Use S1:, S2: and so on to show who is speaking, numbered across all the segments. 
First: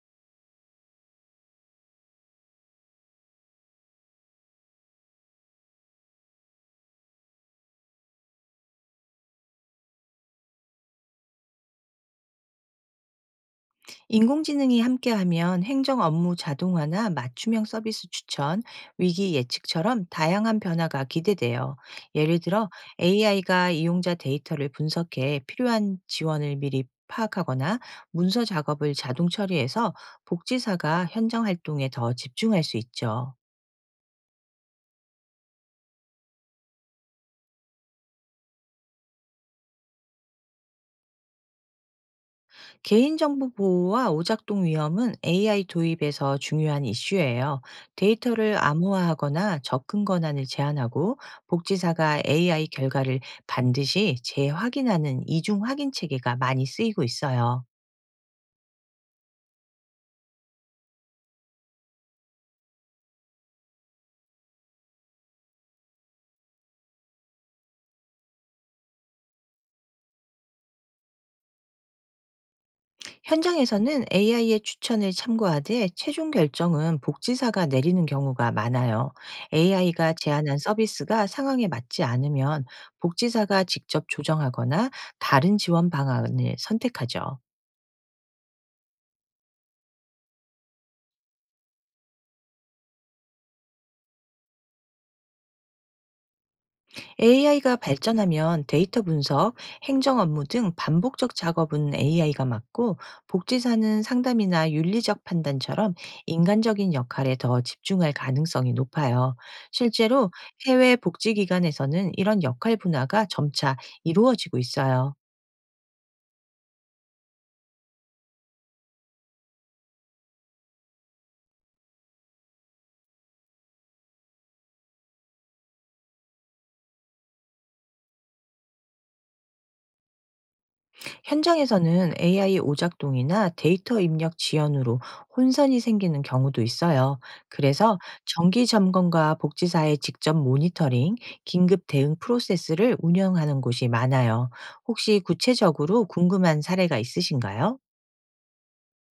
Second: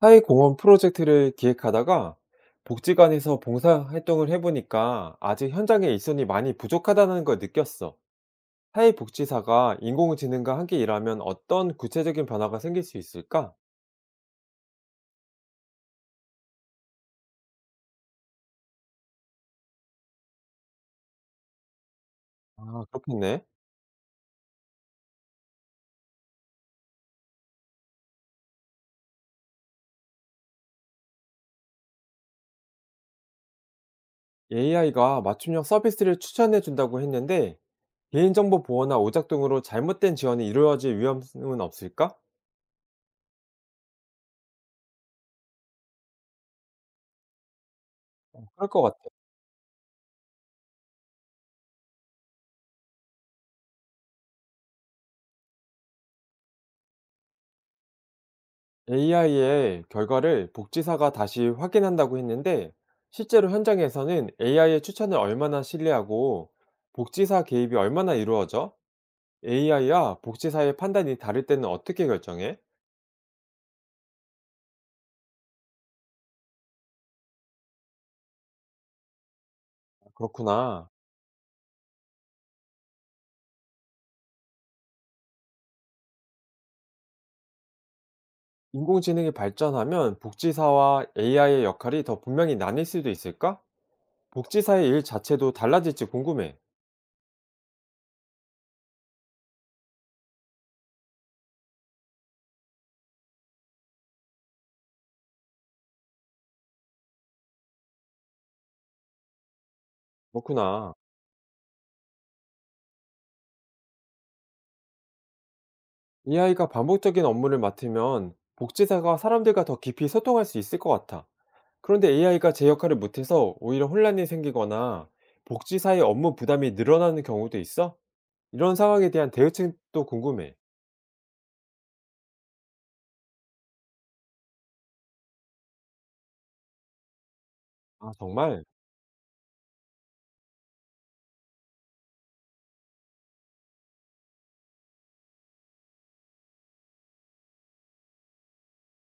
S1: 사회공헌 프로젝트를 기획하다가 복지관에서 봉사활동을 해보니까 아직 현장에 일손이 많이 부족하다는 걸 느꼈어. 사회복지사가 인공지능과 함께 일하면 어떤 구체적인 변화가 생길 수 있을까?
S2: 인공지능이 함께하면 행정 업무 자동화나 맞춤형 서비스 추천, 위기 예측처럼 다양한 변화가 기대돼요. 예를 들어
S1: 아, 그렇겠네.
S2: AI가 이용자 데이터를 분석해 필요한 지원을 미리 파악하거나 문서 작업을 자동 처리해서 복지사가 현장 활동에 더 집중할 수 있죠.
S1: AI가 맞춤형 서비스를 추천해준다고 했는데 개인정보 보호나 오작동으로 잘못된 지원이 이루어질 위험은 없을까?
S2: 개인정보 보호와 오작동 위험은 AI 도입에서 중요한 이슈예요. 데이터를
S1: 그럴 것 같아.
S2: 암호화하거나 접근 권한을 제한하고 복지사가 AI 결과를 반드시 재확인하는 이중 확인 체계가 많이 쓰이고 있어요.
S1: AI의 결과를 복지사가 다시 확인한다고 했는데 실제로 현장에서는 AI의 추천을 얼마나 신뢰하고 복지사 개입이 얼마나 이루어져? AI와 복지사의 판단이 다를 때는 어떻게 결정해?
S2: 현장에서는 AI의 추천을 참고하되 최종 결정은 복지사가 내리는 경우가 많아요. AI가 제안한
S1: 그렇구나.
S2: 서비스가 상황에 맞지 않으면 복지사가 직접 조정하거나 다른 지원 방안을 선택하죠.
S1: 인공지능이 발전하면 복지사와 AI의 역할이 더 분명히 나뉠 수도 있을까? 복지사의 일 자체도 달라질지 궁금해.
S2: AI가 발전하면 데이터 분석, 행정 업무 등 반복적 작업은 AI가 맡고 복지사는 상담이나 윤리적 판단처럼 인간적인 역할에 더 집중할 가능성이 높아요. 실제로
S1: 그렇구나.
S2: 해외 복지기관에서는 이런 역할 분화가 점차 이루어지고 있어요.
S1: AI가 반복적인 업무를 맡으면 복지사가 사람들과 더 깊이 소통할 수 있을 것 같아. 그런데 AI가 제 역할을 못해서 오히려 혼란이 생기거나 복지사의 업무 부담이 늘어나는 경우도 있어? 이런 상황에 대한 대응책도 궁금해.
S2: 현장에서는 AI 오작동이나 데이터 입력 지연으로 혼선이 생기는 경우도 있어요. 그래서
S1: 아, 정말?
S2: 정기 점검과 복지사의 직접 모니터링, 긴급 대응 프로세스를 운영하는 곳이 많아요. 혹시 구체적으로 궁금한 사례가 있으신가요?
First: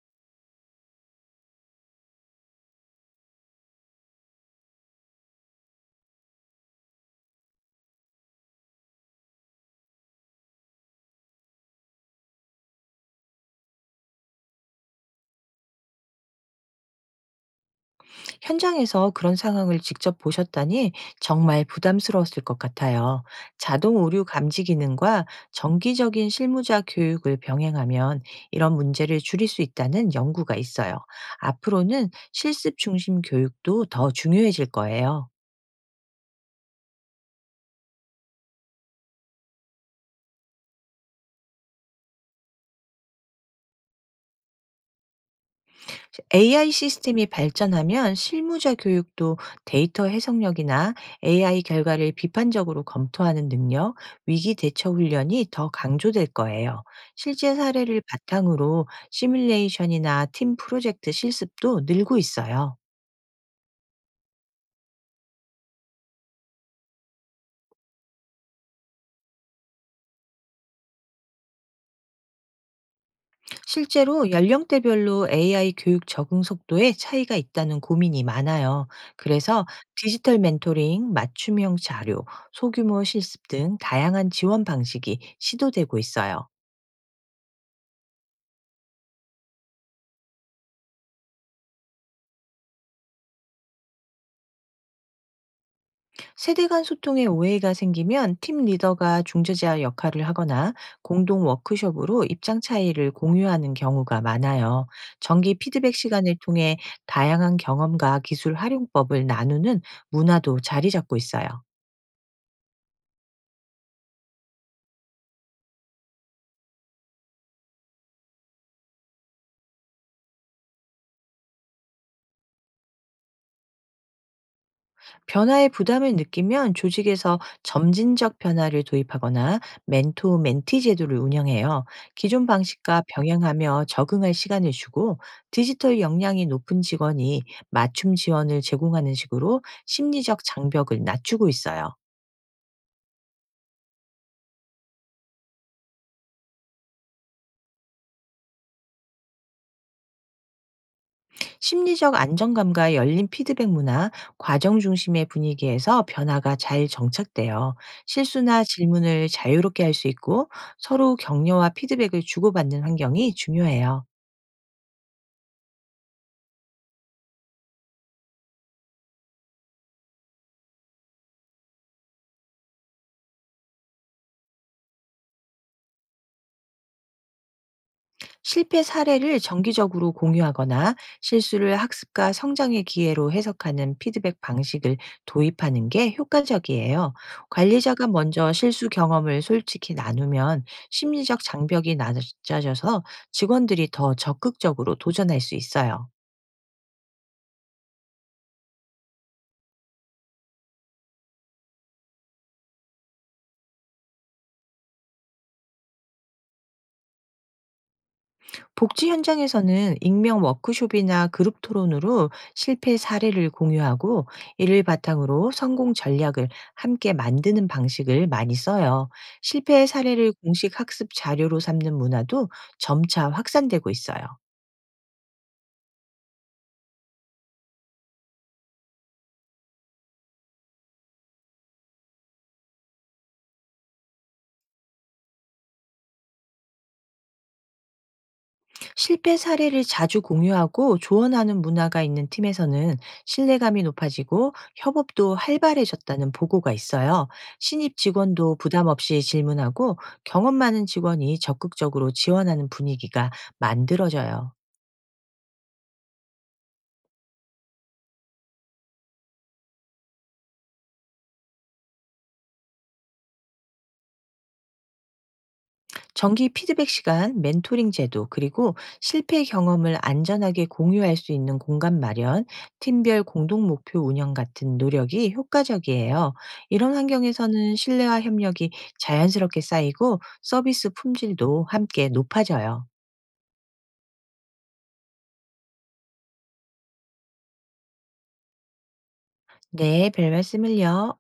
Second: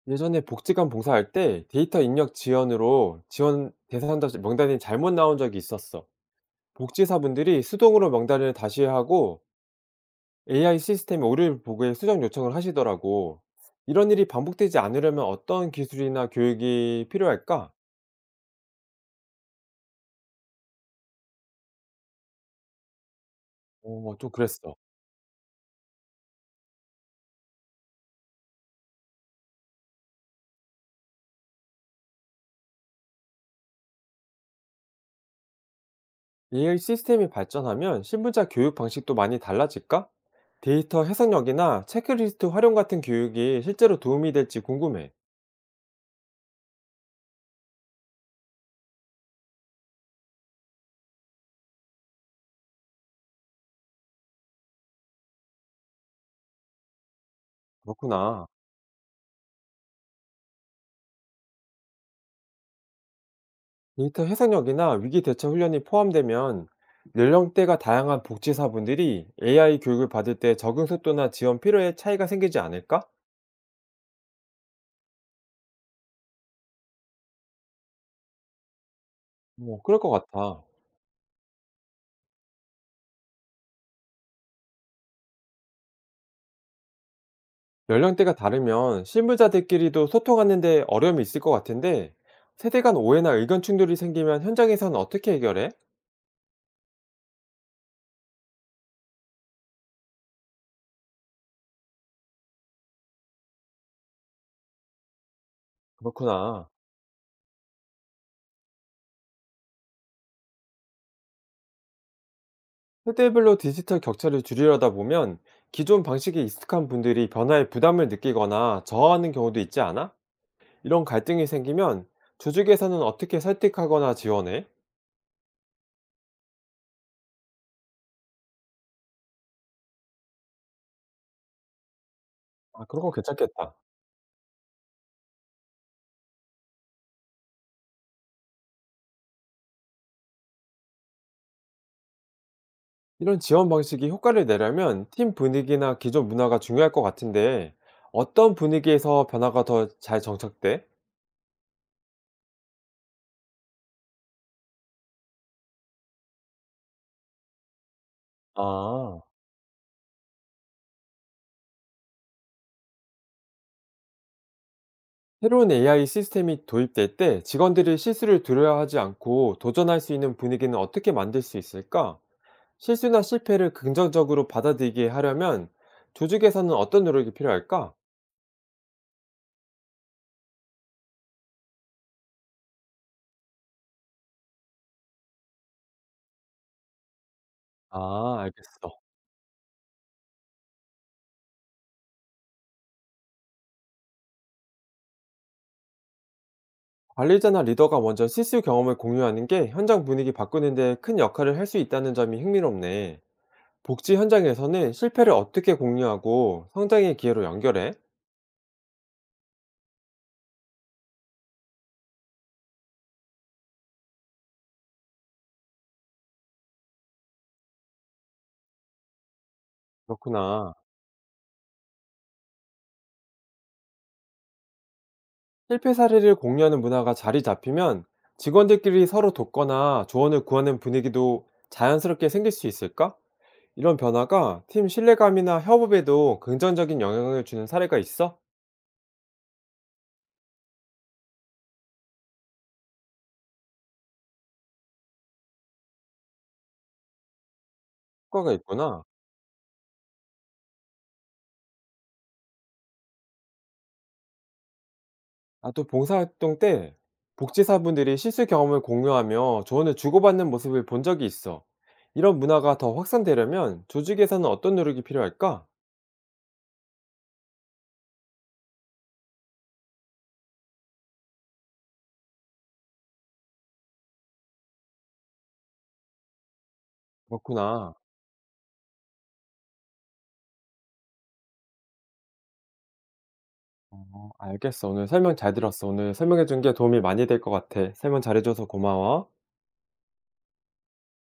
S1: 예전에 복지관 봉사할 때 데이터 입력 지연으로 지원 대상자 명단이 잘못 나온 적이 있었어. 복지사분들이 수동으로 명단을 다시 하고 AI 시스템의 오류를 보고해 수정 요청을 하시더라고. 이런 일이 반복되지 않으려면 어떤 기술이나 교육이 필요할까?
S2: 현장에서 그런 상황을 직접 보셨다니 정말 부담스러웠을 것 같아요. 자동
S1: 어,
S2: 오류
S1: 좀
S2: 감지
S1: 그랬어.
S2: 기능과 정기적인 실무자 교육을 병행하면 이런 문제를 줄일 수 있다는 연구가 있어요. 앞으로는 실습 중심 교육도 더 중요해질 거예요.
S1: AI 시스템이 발전하면 신분자 교육 방식도 많이 달라질까? 데이터 해석력이나 체크리스트 활용 같은 교육이 실제로 도움이 될지 궁금해.
S2: AI 시스템이 발전하면 실무자 교육도 데이터 해석력이나 AI 결과를 비판적으로 검토하는 능력, 위기 대처 훈련이 더 강조될 거예요. 실제 사례를
S1: 그렇구나.
S2: 바탕으로 시뮬레이션이나 팀 프로젝트 실습도 늘고 있어요.
S1: 데이터 해석력이나 위기 대처 훈련이 포함되면 연령대가 다양한 복지사분들이 AI 교육을 받을 때 적응 속도나 지원 필요에 차이가 생기지 않을까?
S2: 실제로 연령대별로 AI 교육 적응 속도에 차이가 있다는 고민이 많아요. 그래서
S1: 뭐, 그럴 것
S2: 디지털
S1: 같아.
S2: 멘토링, 맞춤형 자료, 소규모 실습 등 다양한 지원 방식이 시도되고 있어요.
S1: 연령대가 다르면 신분자들끼리도 소통하는데 어려움이 있을 것 같은데 세대 간 오해나 의견 충돌이 생기면 현장에서는 어떻게 해결해?
S2: 세대 간 소통에 오해가 생기면 팀 리더가 중재자 역할을 하거나 공동 워크숍으로 입장 차이를 공유하는 경우가 많아요. 정기 피드백 시간을
S1: 그렇구나.
S2: 통해 다양한 경험과 기술 활용법을 나누는 문화도 자리 잡고 있어요.
S1: 세대별로 디지털 격차를 줄이려다 보면 기존 방식에 익숙한 분들이 변화에 부담을 느끼거나 저하하는 경우도 있지 않아? 이런 갈등이 생기면 조직에서는 어떻게 설득하거나 지원해?
S2: 변화에 부담을 느끼면 조직에서 점진적 변화를 도입하거나 멘토 멘티 제도를 운영해요. 기존
S1: 아,
S2: 방식과
S1: 그런 거 괜찮겠다.
S2: 병행하며 적응할 시간을 주고 디지털 역량이 높은 직원이 맞춤 지원을 제공하는 식으로 심리적 장벽을 낮추고 있어요.
S1: 이런 지원 방식이 효과를 내려면 팀 분위기나 기존 문화가 중요할 것 같은데 어떤 분위기에서 변화가 더 잘 정착돼?
S2: 심리적 안정감과 열린 피드백 문화, 과정 중심의 분위기에서 변화가 잘 정착돼요. 실수나
S1: 아,
S2: 질문을 자유롭게 할 수 있고 서로 격려와 피드백을 주고받는 환경이 중요해요.
S1: 새로운 AI 시스템이 도입될 때 직원들이 실수를 두려워하지 않고 도전할 수 있는 분위기는 어떻게 만들 수 있을까? 실수나 실패를 긍정적으로 받아들이게 하려면 조직에서는 어떤 노력이 필요할까?
S2: 실패 사례를 정기적으로 공유하거나 실수를 학습과 성장의 기회로 해석하는 피드백 방식을 도입하는 게 효과적이에요. 관리자가
S1: 아,
S2: 먼저 실수
S1: 알겠어.
S2: 경험을 솔직히 나누면 심리적 장벽이 낮아져서 직원들이 더 적극적으로 도전할 수 있어요.
S1: 관리자나 리더가 먼저 실수 경험을 공유하는 게 현장 분위기 바꾸는 데 큰 역할을 할 수 있다는 점이 흥미롭네. 복지 현장에서는 실패를 어떻게 공유하고 성장의 기회로 연결해?
S2: 복지 현장에서는 익명 워크숍이나 그룹 토론으로 실패 사례를 공유하고 이를 바탕으로 성공 전략을 함께 만드는 방식을 많이 써요. 실패 사례를
S1: 그렇구나.
S2: 공식 학습 자료로 삼는 문화도 점차 확산되고 있어요.
S1: 실패 사례를 공유하는 문화가 자리 잡히면 직원들끼리 서로 돕거나 조언을 구하는 분위기도 자연스럽게 생길 수 있을까? 이런 변화가 팀 신뢰감이나 협업에도 긍정적인 영향을 주는 사례가 있어?
S2: 실패 사례를 자주 공유하고 조언하는 문화가 있는 팀에서는 신뢰감이 높아지고 협업도 활발해졌다는 보고가 있어요. 신입
S1: 효과가
S2: 직원도 부담
S1: 있구나.
S2: 없이 질문하고 경험 많은 직원이 적극적으로 지원하는 분위기가 만들어져요.
S1: 아, 또 봉사활동 때 복지사분들이 실수 경험을 공유하며 조언을 주고받는 모습을 본 적이 있어. 이런 문화가 더 확산되려면 조직에서는 어떤 노력이 필요할까?
S2: 정기 피드백 시간, 멘토링 제도, 그리고 실패 경험을 안전하게 공유할 수 있는 공간 마련, 팀별 공동 목표 운영 같은 노력이 효과적이에요. 이런 환경에서는
S1: 그렇구나.
S2: 신뢰와 협력이 자연스럽게 쌓이고 서비스 품질도 함께 높아져요.
S1: 어, 알겠어. 오늘 설명 잘 들었어. 오늘 설명해준 게 도움이 많이 될 것 같아. 설명 잘해줘서 고마워.
S2: 네, 별 말씀을요.